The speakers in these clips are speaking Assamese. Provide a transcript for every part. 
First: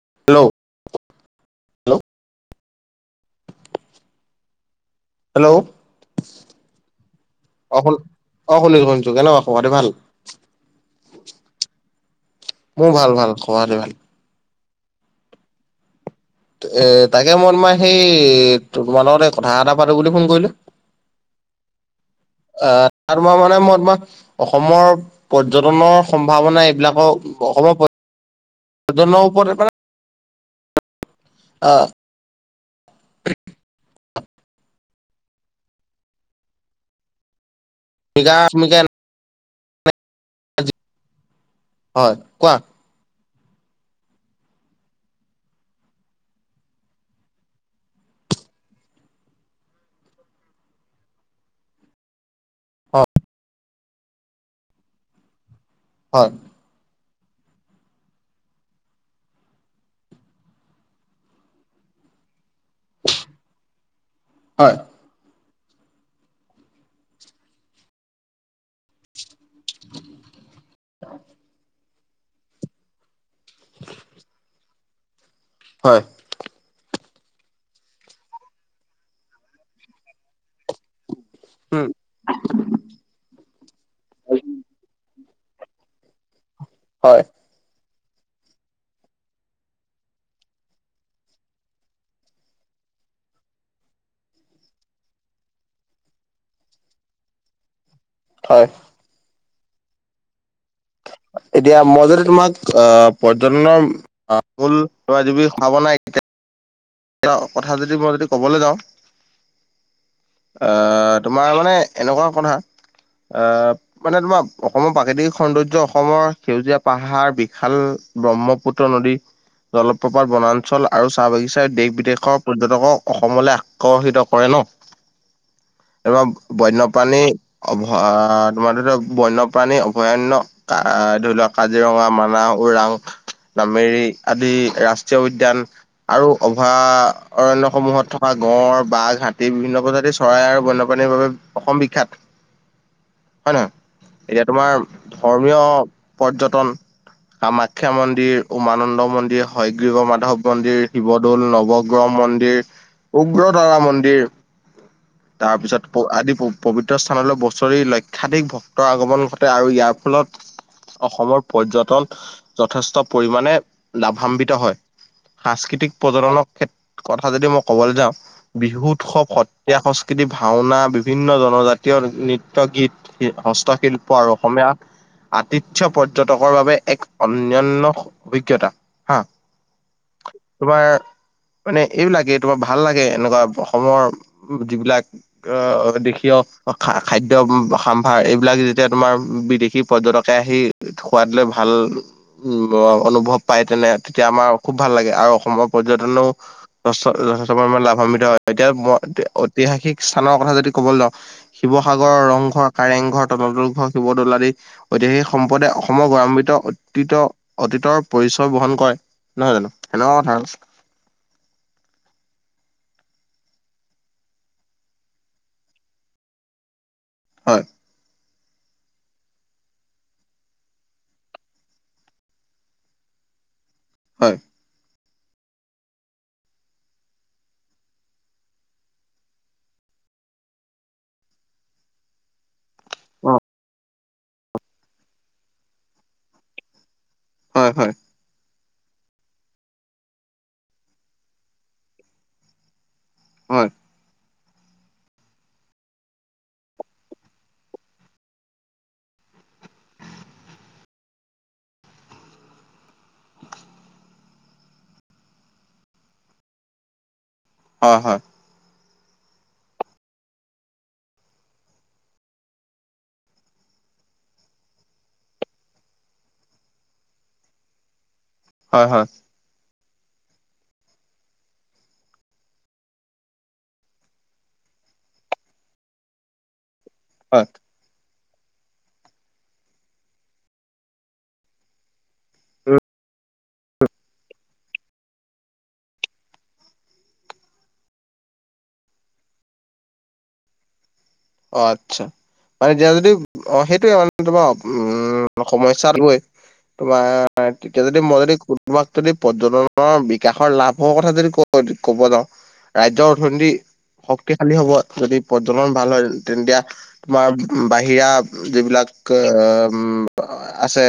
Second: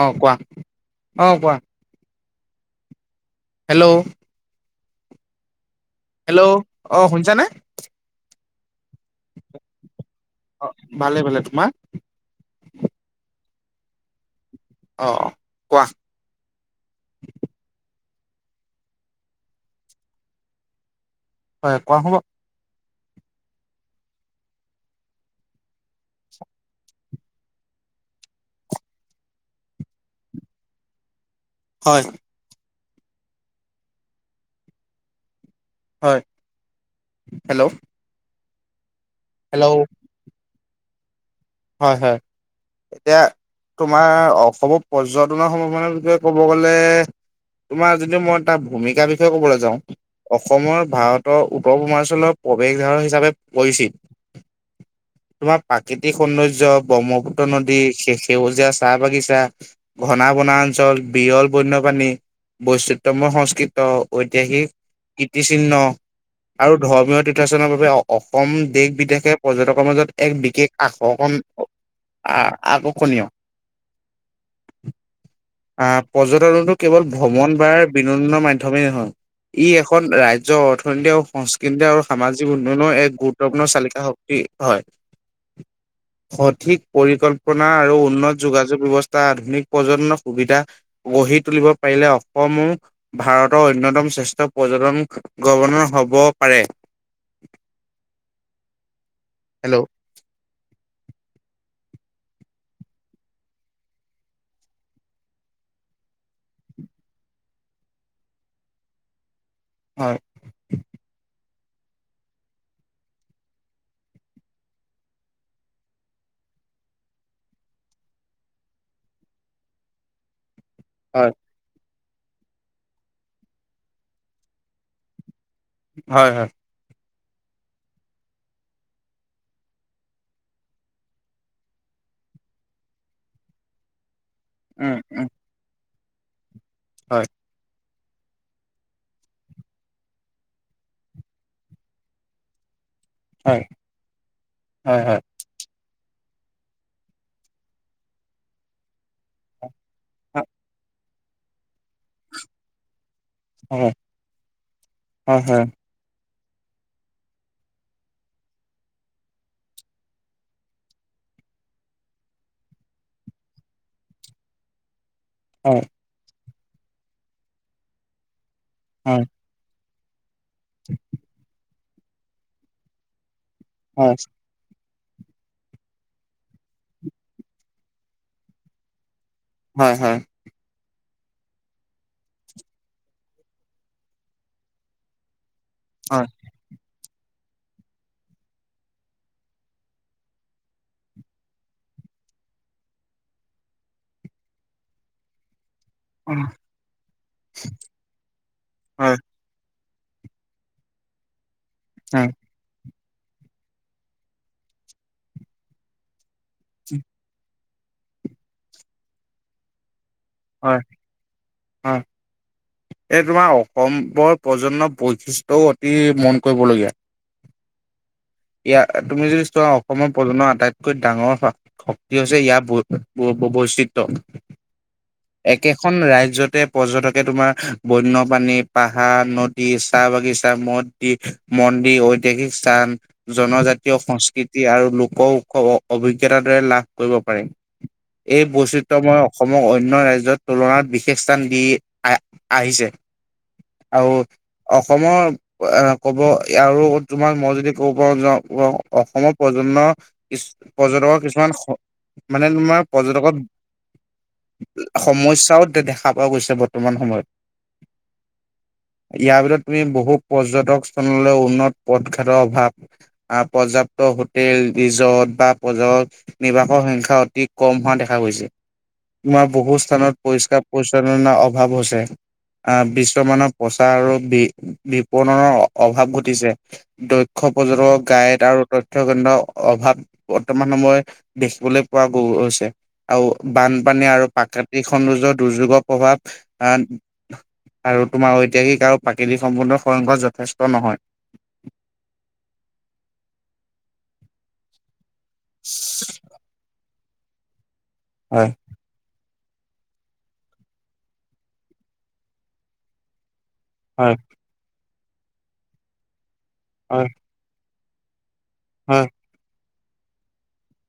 অ কোৱা, হেল্ল' অ কোৱা। হেল্ল'। হেল্ল'। হেল্ল'। হেল্ল' অ শুনিছানে? অ, শু অ, শুনিছো শুনিছো। কেনেকা খবৰ খাতি ভাল? অ ভালে ভালে, তোমাৰ? মোৰ ভাল ভাল, খবৰ খাতি ভাল। অঁহ এ তাকে মই তোমাৰ সেই, তোমাৰ লগতে কথা এটা পাতো বুলি ফোন কৰিলো। হয় কোৱা বাও। অঁ তোমাৰ মানে মই তোমাক- অসমৰ পৰ্যটনৰ সম্ভাৱনা, এইবিলাকৰ অসমৰ জন উপৰত মানে আহ হয়, হয়, হেল্ল' মিগা মিকেন হেল্ল' হয় হয়। এতিয়া তোমাৰ অসমৰ পৰ্যটনৰ সম্ভাৱনাৰ বিষয়ে ক'ব গ'লে তোমাৰ যদি মই তাৰ ভূমিকাৰ বিষয়ে কবলৈ যাওঁ। অসমৰ ভাৰতৰ উত্তৰ পূৰ্বাঞ্চলত- প্ৰৱেশধাৰা অ হিচাপে পৰিচিত, তোমাৰ প্ৰাকৃতিক হয় সৌন্দৰ্য। ব্ৰহ্মপুত্ৰ নদী, সেউজীয়া চাহ বাগিচা। ঘনা বনাঞ্চল, বিয়ল বন্যপাণী, বৈচিতময় সংস্কৃত, ঐতিহাসিক হয় কীৰ্তিচিহ্ন, আৰু ধৰ্মীয় তীৰ্থস্থানৰ বাবে, অসম দেশ বিদেশে পৰ্যটকৰ মাজত এক বিশেষ আৰ্কষন আৰ্কষনীয়। [inaudible] হয় আহ' পৰ্যটন টো কেৱল ভ্ৰমণ বা বিনোদনৰ মাধ্যমেই নহয়, ই এখন ৰাজ্যৰ অৰ্থনীতি উম সংস্কৃতি আৰু সামাজিক উন্নয়নো এক গুৰুত্বপূৰ্ণ চালিকা শক্তি হয়। সঠিক হয় পৰিকল্পনা আৰু উন্নত যোগাযোগ ব্যৱস্থা আধুনিক প্ৰজন্মৰ সুবিধা। গঢ়ি তুলিব পাৰিলে অসম ও ভাৰতৰ অন্যতম শ্ৰেষ্ঠ পৰ্যটন গৱণৰ হব পাৰে। হয়। হেল্ল' এতিয়া মই যদি তোমাক অ' পৰ্যটনৰ ফুল - এ কথা যদি মই যদি কবলৈ যাওঁ, হয় আহ তোমাৰ মানে এনেকুৱা কথা, অ‍ঁহ মানে তোমাৰ অসমৰ প্ৰাকৃতিক সৌন্দৰ্য, অসমৰ সেউজীয়া পাহাৰ বিশাল। ব্ৰহ্মপুত্ৰ নদী, জলপ্ৰপাত বনাঞ্চল- আৰু চাহ হয় বাগিচাই দেশ বিদেশৰ পৰ্যটকক অসমলৈ আকৰ্ষিত কৰে ন। এ হয় হয় বন্যপ্ৰাণী- অভয় তোমাৰ বন্যপ্ৰাণী অভয়াৰণ্য। ধৰি লোৱা কাজিৰঙা, মানাহ, ওৰাং নামেৰি- আদি উম ৰাষ্ট্ৰীয় উম উদ্যান আৰু হয় অভয়াৰণ্যসমূহত থ- গঁড়, বাঘ, হাতী বিভিন্ন প্ৰজাতিৰ চৰাই আৰু বন্যপ্ৰাণীৰ বাবে অসম বিখ্যাত। হয় নহয়, এতিয়া তোমাৰ হয় ধৰ্ম- হয়। ধৰ্মীয় পৰ্যটন কামাখ্যা মন্দিৰ উমানন্দ মন্দিৰ হয়গ্ৰীৱ মাধৱ মন্দিৰ, শিৱদৌল, নৱগ্ৰহ মন্দিৰ, হয় উগ্ৰতাৰা হয় মন্দিৰ- হয় হয় তাৰপিছত- আদি পৱিত্ৰ স্থানলৈ বছৰি লক্ষাধিক ভক্তৰ আগমন ঘটে আৰু ইয়াৰ ফলত- অসমৰ পৰ্যটন যথেষ্ট পৰিমাণে লাভান্বিত হয়। হয় সাংস্কৃতিক প্ৰজনৰ ক্ষেত্ৰ কথা যদি মই ক'বলৈ যাওঁ বিহু হয় উৎসৱত- ইয়া সংস্কৃতি ভাওনা বিভিন্ন জনজাতীয় নৃত্য গীত হস্তক্ষেপ- শিল্প হয় হয় আৰু অসমীয়া- আতিথ্য পৰ্যটকৰ বাবে এক অনায়ান্য অভিজ্ঞতা হা। হয় হয় তোমাৰ মানে এইবিলাকে তোমাৰ ভাল লাগে এনেকুৱা অসমৰ যিবিলাক আহ দেখিয় খা খাদ্য সমাম্ভাৰ এইবিলাক যেতিয়া তোমাৰ বিদেশী পৰ্যটকে আহি সোৱাদ লৈ ভাল উ অনুভৱ পায় তেনে তেতিয়া আমাৰ খুব ভাল লাগে আৰু অসমক পৰ্যটনেও যথেষ্ট পৰিমাণে লাভান্বিত হয় এতিয়া হয় ঐতিহাসিক স্থানৰ কথা যদি ক'ব যাওঁ শিৱসাগৰৰ ৰংঘৰ কাৰেংঘৰ, তলা তলঘৰ, শিৱদৌল আদি ঐতিহাসিক সম্পদে অসমৰ গৌৰৱান্বিত অতীত অতীতৰ পৰিচয় বহন কয় নহয় জানো সেনেকুৱা কথা আৰু হয় হয় এই তোমাৰ অসমৰ প্ৰজন্ম বৈশিষ্ট্য অতি মন কৰিবলগীয়া হয় ইয়াৰ তুমি যদি চোৱা অসমৰ প্ৰজন্ম আটাইতকৈ ডাঙৰ শ শক্তি হৈছে ইয়াৰ বৈ বৈ বৈচিত্ৰ হয় একেখন ৰাজ্যতে পৰ্যটকে তোমাৰ বন্যপ্ৰাণী, পাহাৰ, নদ দি, চাহ বাগিচা, মদদি, মন্দিৰ ঐতিহাসিক স্থান অ জনজাতীয় সংস্কৃতি আৰু লোক উৎস অভিজ্ঞতাৰ দৰে লাভ কৰিব পাৰে হয় হয় এই বৈচিত্ৰ্য মই অসমক অন্য ৰাজ্যত তুলনাত বিশেষ স্থান দি আহ আহিছে হয় আও অসমৰ কব আৰু তোমাৰ মই যদি ক পৰা যাওঁ অসমৰ প্ৰজন্ম পৰ্যটকৰ কিছুমান মানে তোমাৰ পৰ্যটকত সমস্যাও দেখা পোৱা গৈছে বৰ্তমান সময়ত হয় হয় ইয়াৰ ভিতৰত তুমি বহুত পৰ্যটক স্থললৈ উন্নত পদঘাতৰ অভাৱ পৰ্যাপ্ত হোটেল ৰিজৰ্ট বা পজত নিবাসৰ সংখ্যা অতি কম হোৱা দেখা গৈছে। হয় হয় তোমাৰ বহু স্থানত পৰিষ্কাৰ পৰিচ্ছন্নাৰ অভাৱ হৈছে। আহ বিশ্বমানৰ প্ৰচাৰ আৰু বি বিপণনৰ অভাৱ ঘটিছে হয় উক্ষ পৰ্যটক গায়ত আৰু তথ্য কেন্দ্ৰ অভাৱ বৰ্তমান সময় দেখিবলৈ পোৱা গৈছে উম, আও বানপানী আৰু প্ৰাকৃতিক সৌন্দৰ্যৰ, দুৰ্যোগৰ প্ৰভাৱ আন আৰু তোমাৰ ঐতিহাসিক আৰু প্ৰাকৃতিক সম্পদৰ খনল কৰা [unintelligible] যথেষ্ট নহয়। অ', আচ্ছা, মানে এতিয়া যদি অ', সেইটোয়ে মানে তোমাৰ উম সমস্যাত গৈ তোমাৰ তেতিয়া যদি মই যদি হয় তোমাক যদি পৰ্যটনৰ বিকাশৰ লাভ হোৱা কথা যদি ক ক'ব যাওঁ ৰাজ্যৰ অৰ্থনীতি হয় শক্তিশালী হ'ব যদি পৰ্যটন ভাল হয় তেনতিয়া হয় তোমাৰ বাহিৰা যিবিলাক হয় অ', উম আছে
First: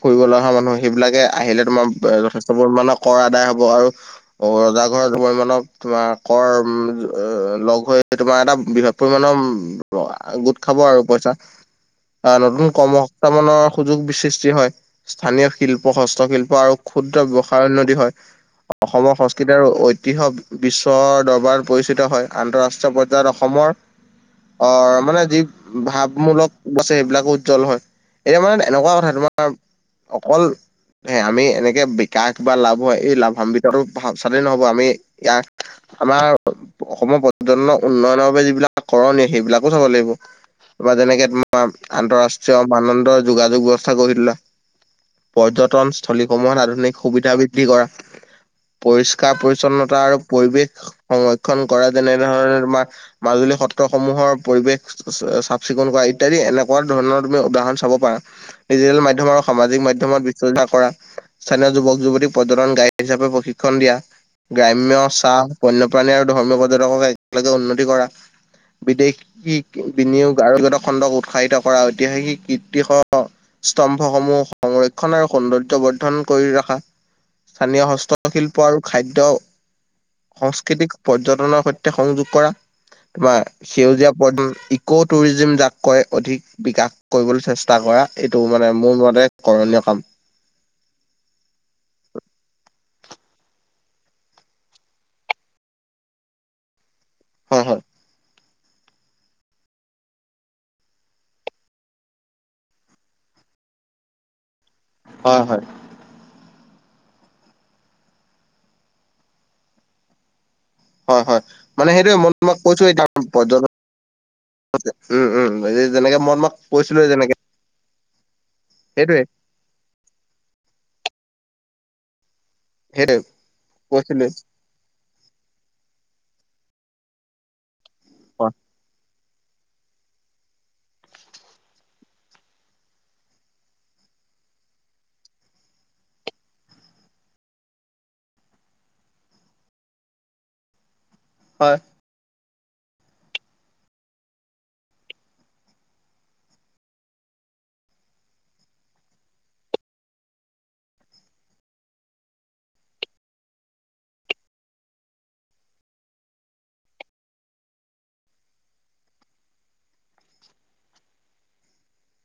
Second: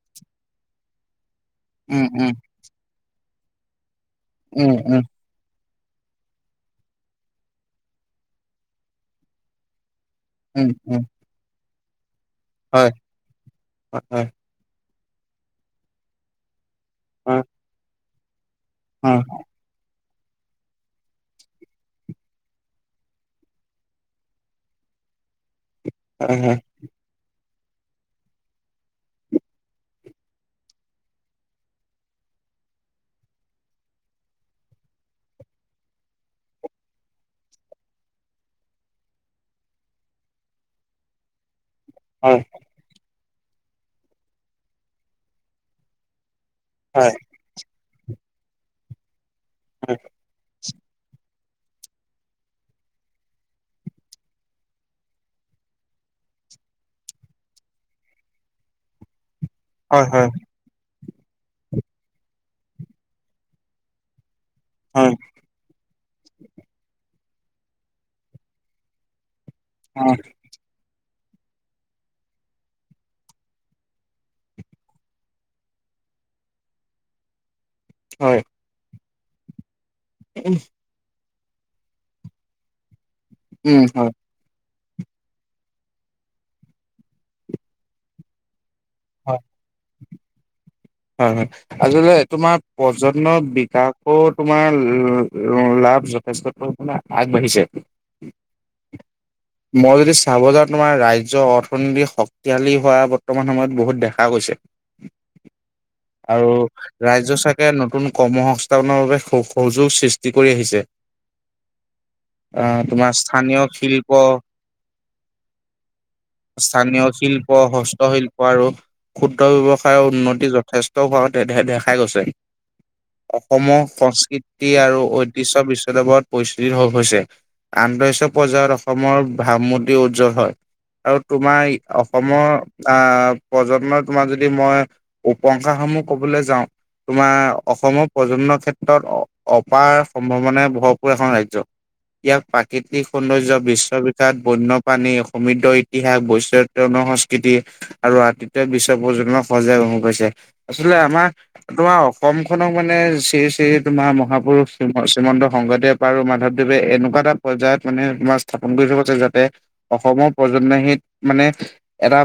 ফুৰিব লগা মানুহ সেইবিলাকে আহিলে তোমাৰ উম উম যথেষ্ট চবৰ মানে কৰ আদায় হ'ব আৰু উম ৰজা উম ঘৰ দুবৰি মনক তোমাৰ কৰ উম লগ হৈ তোমাৰ এটা বৃহৎ পৰিমাণৰ গোট উম খাব আৰু উম পইচা। অ', নতুন হয় কৰ্ম সংস্থাপনৰ সুযোগ সৃষ্টি হয়, স্থানীয় শিল্প হস্তশিল্প আৰু ক্ষুদ্ৰ হয় বৱসায়ৰ উন্নতি হয় অসমৰ হয় সংস্কৃ যি আৰু ঐতিহ্য বিশ্বৰ দৰবাৰত পৰিচিত হয় আন্তঃৰাষ্ট্ৰীয় পৰ্যায়ত অসমৰ অ', মানে যি ভাৱমূলক হয় বছে সেইবিলাকো উজ্জ্বল হয়, এতিয়া মানে এনেকুৱা কথা তোমাৰ অকল এ আমি এনেকে বিকাশ বা লাভ হয় এই লাভাম্বিতটো ভা চালেই নহ'ব আমি ইয়াক আমাৰ অসমৰ পৰ্যটনৰ উন্নয়নৰ বাবে যিবিলাক কৰণী সেইবিলাকো চাব লাগিব। তাপা যেনেকে তোমাৰ হয় আন্তঃৰাষ্ট্ৰীয় মান দণ্ডৰ যোগাযোগ ব্যৱস্থা গঢ়ি তোলা। পৰ্যটন স্থলী সমূহত আধুনিক হয় সুবিধা বৃ বৃদ্ধি কৰা, পৰিষ্কাৰ পৰিছন্নতা হয় আৰু পৰিৱেশ সংৰক্ষণ কৰা যেনেধৰণে তোমাৰ মাজুলী সত্ৰ সমূহৰ পৰিৱেশ চ চাফ চিকুণ কৰা ইত্যাদি এনেকুৱা ধৰণৰ তুমি উদাহৰণ চাব পাৰা। ডিজিটেল মাধ্যমৰ সামাজিক হয় হয় মাধ্যমত হয় বিচৰ্চা কৰা, স্থানীয় যুৱক যুৱতীক পৰ্যটন গাইড হিচাপে প্ৰশিক্ষণ দিয়া। গ্ৰাম্য চাহ, বন্যপ্ৰাণী আৰু ধৰ্মীয় পৰ্যটকক একেলগে উন্নতি কৰা। বিদেশী উম বিনিয়োগ আৰোপিত খণ্ডক উৎসাহিত কৰা ঐতিহাসিক কীৰ্তি সহ স্তম্ভসমূহ সংৰক্ষণ আৰু সৌন্দৰ্য্য বৰ্ধন কৰি ৰখা, স্থানীয় হ হস্ত হয় শিল্প আৰু খাদ্য সংস্কৃতিক পৰ্যটনৰ সৈতে সংযোগ কৰা তোমাৰ উম সেউজীয়া হয় প ক' টুৰিজিম যাক কয় অধিক বিকাশ কৰিবলৈ চেষ্টা টা কৰা এইটো মানে মোৰ মতে এক কৰণীয় কাম। হয় হয়। আচলতে তোমাৰ পৰ্যটনৰ বিকাশৰো তোমাৰ ল ল লাভ যথেষ্ট পৰিমাণে হয় হয় আগবাঢ়িছে। [inaudible] মই যদি চাব যাওঁ তোমাৰ ৰাজ্যৰ অৰ্থনীতি শক্তিশালী হোৱা বৰ্তমান সময়ত বহুত দেখা গৈছে। হয় হয়। আৰু ৰাজ্য চৰকাৰে নতুন কৰ্ম সংস্থাপনৰ বাবে সু সুযোগ সৃষ্টি কৰি আহিছে। হয় হয় মানে সেইটোয়ে মই তোমাক আ কৈছো এতিয়া তোমাৰ পৰ্যটন স্থানীয় শিল্প উম উম, আজি যেনেকে মন ম স্থানীয় শিল্প, হস্তশিল্প আৰু সেইটোৱে ক্ষুদ্ৰ ব্যৱস সায় উন্নতি যথেষ্ট হোৱা দে দে দেখা গৈছে। সেইটোৱে অসমৰ কৈছিলোৱে সংস্কৃত তি আৰু ঐতিহ্য বিশ্বদেবত পৰিচিত হৈছে। আন্তৰাষ্ট্ৰীয় হয় পৰ্যায়ত অসমৰ ভাব মূৰ্তি উজ্জ্বল হয়। আৰু তোমাৰ অসমৰ আ পৰ্যটনৰ তোমাক যদি মই উপংসা সমূহ ক'বলে যাওঁ। তোমাৰ অসমৰ পৰ্যটনৰ ক্ষেত্ৰত অ অপাৰ সম্ভাৱনাৰে ভৰপূৰ এখন ৰাজ্য। হয় ইয়াক প্ৰাকৃতিক সৌন্দৰ্য বিশ্ববিখ্যাত বন্যপ্ৰাণী সমৃদ্ধ ইতিহাস বৈচ জনসংস্কৃতি আৰু আতি [unintelligible] বিশ্ব পৰ্যটক সজাগ হৈ পৰিছে আচলতে আমাৰ তোমাৰ অসমখনক মানে শ্ৰী শ্ৰী তোমাৰ মহাপুৰুষ শ্ৰী শ্ৰীমন্ত শংকৰদেৱ বাৰু মাধৱদেৱে এনেকুৱা এটা পৰ্যায়ত মানে তোমাৰ স্থাপন কৰি থৈ গৈছে যাতে অসমৰ পৰ্যটনৰ হেৰীত মানে এটা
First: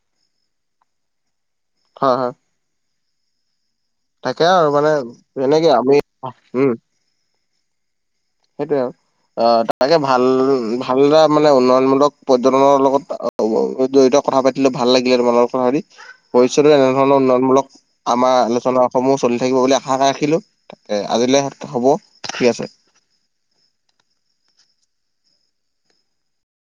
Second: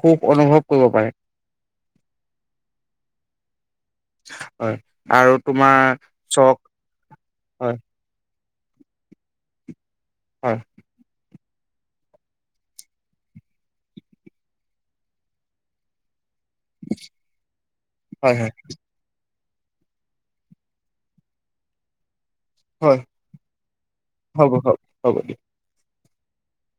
সুখ অনুভৱ কৰিব পাৰে। হয় হয়। তাকে আৰু হয় মানে আৰু এনেকে তোমাৰ আমি চখ উম। হয় সেইটোৱে আৱ অঁ তাকে ভাল হয় উম ভাল দৰে মানে উন্নয়নমূলক পৰ্যটনৰ লগত ৱ জড়িত কথা পাতিলো ভাল লাগিলে তোমাৰ লগত কথা পাতি। ভবিষ্যতো এনেধৰণৰ উন্নয়নমূলক হয় আমাৰ হয় আলোচনা সমূহ চলি থাকিব বুলি আশা এটা ৰাখিলোঁ। তাকে আজিলৈ হ'ব ঠিক আছে। হয়। হ'ব হ'ব হ'ব দিয়া।